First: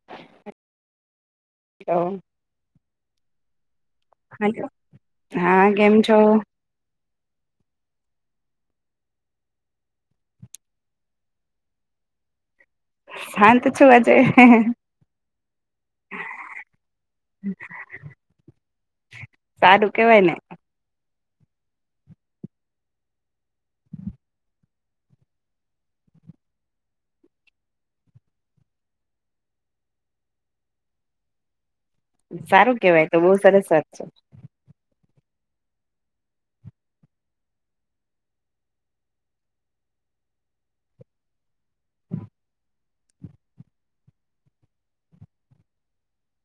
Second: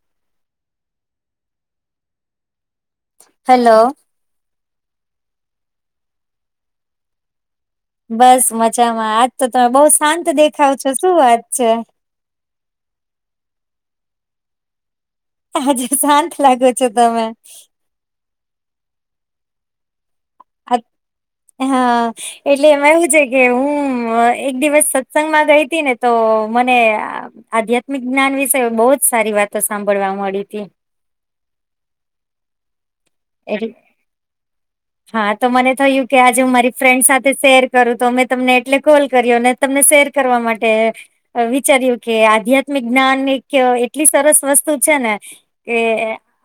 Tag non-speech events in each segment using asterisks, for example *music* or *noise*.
હ *unintelligible* hello hello હા કેમ છો? બસ મજામાં આજ તો તમે બઉ શાંત દેખાવ છો શું વાત છે. શાંત છું આજે આજે શાંત લાગો છો તમે સારુ કેવાયને *unintelligible* હા એટલે એમાં એવું છે કે હું એક દિવસ સત્સંગમાં ગઈ હતી ને તો મને આધ્યાત્મિક જ્ઞાન વિશે બહુ જ સારી વાતો સાંભળવા મળી હતી સારું કેવાય તો બહુ એટલે સરસ વાત છે. હા તો મને થયું કે આજે હું મારી ફ્રેન્ડ સાથે શેર કરું તો અમે તમને એટલે કોલ કર્યો ને તમને શેર કરવા માટે વિચાર્યું કે આધ્યાત્મિક જ્ઞાન એક એટલી સરસ વસ્તુ છે ને કે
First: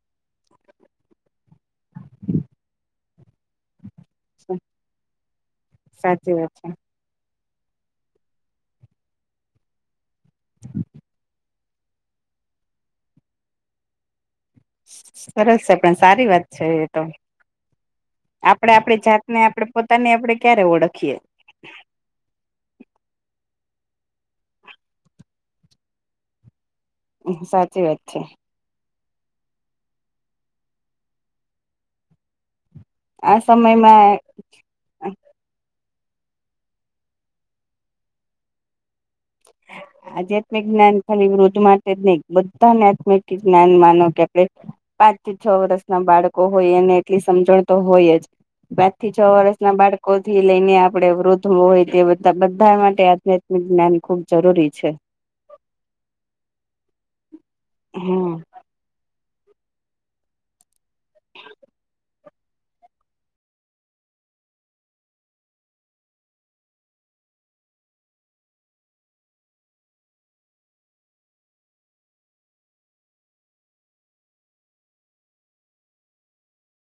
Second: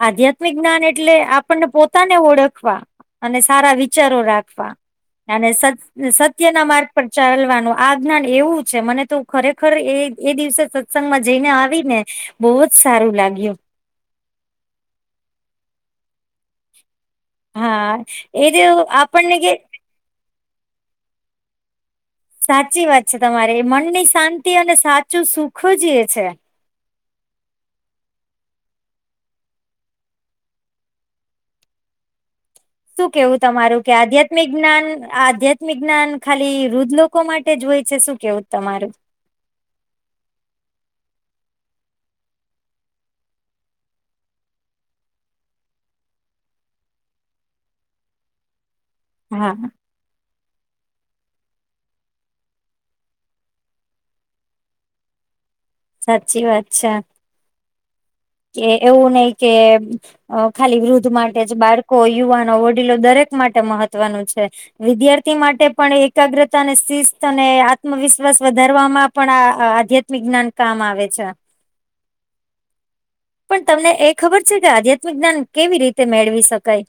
આધ્યાત્મિક જ્ઞાન એટલે આપણને પોતાને ઓળખવા અને સારા વિચારો છે રાખવા અનેત સાચી વાત સત્યના છે મા ચાલવાનું આ જ્ઞાન એવું છે મને તો ખરેખર એ એ દિવસે સત્સંગમાં જઈને આવી ને બહુ જ સારું લાગ્યું સરસ છે પણ સારી વાત છે એ તો હા એ આપણને કે પોતાને આપડણે ક્યારે ઓળખીએ સાચી વાત છે તમારે મનની શાંતિ અને સાચું સુખ જ એ છે. સાચી વાત છે. શું આ કેવું તમારું કે સમયમાં આધ્યાત્મિક જ્ઞાન આ આધ્યાત્મિક જ્ઞાન ખાલી વૃદ્ધ લોકો માટે જ હોય છે શું કેવું તમારું *inaudible* આધ્યાત્મિક જ્ઞાન ખાલી વૃદ્ધ માટે જ નહી બધાને આત્મિક જ્ઞાન માનો કે આપણે પાંચથી છ વર્ષ ના બાળકો હોય એને એટલી સમજણ તો હોય જ પાંચ થી છ હા વર્ષ ના બાળક થી લઈને આપણે વૃદ્ધ હોય તે બધા માટે આધ્યાત્મિક જ્ઞાન ખુબ જરૂરી છે સાચી વાત છે હમ કે એવું નહિ કે અ ખાલી વૃદ્ધ માટે જ બાળકો યુવાનો વડીલો દરેક માટે મહત્વનું છે. વિદ્યાર્થી માટે પણ એકાગ્રતા અને શિસ્ત અને આત્મવિશ્વાસ વધારવામાં પણ આ આધ્યાત્મિક જ્ઞાન કામ આવે છે. પણ તમને એ ખબર છે કે આધ્યાત્મિક જ્ઞાન કેવી રીતે મેળવી શકાય?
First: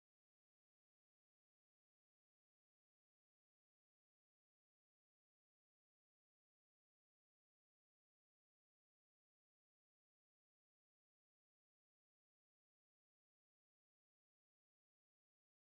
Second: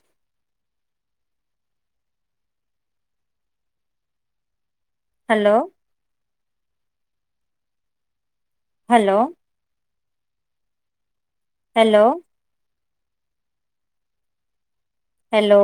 Hello hello hello hello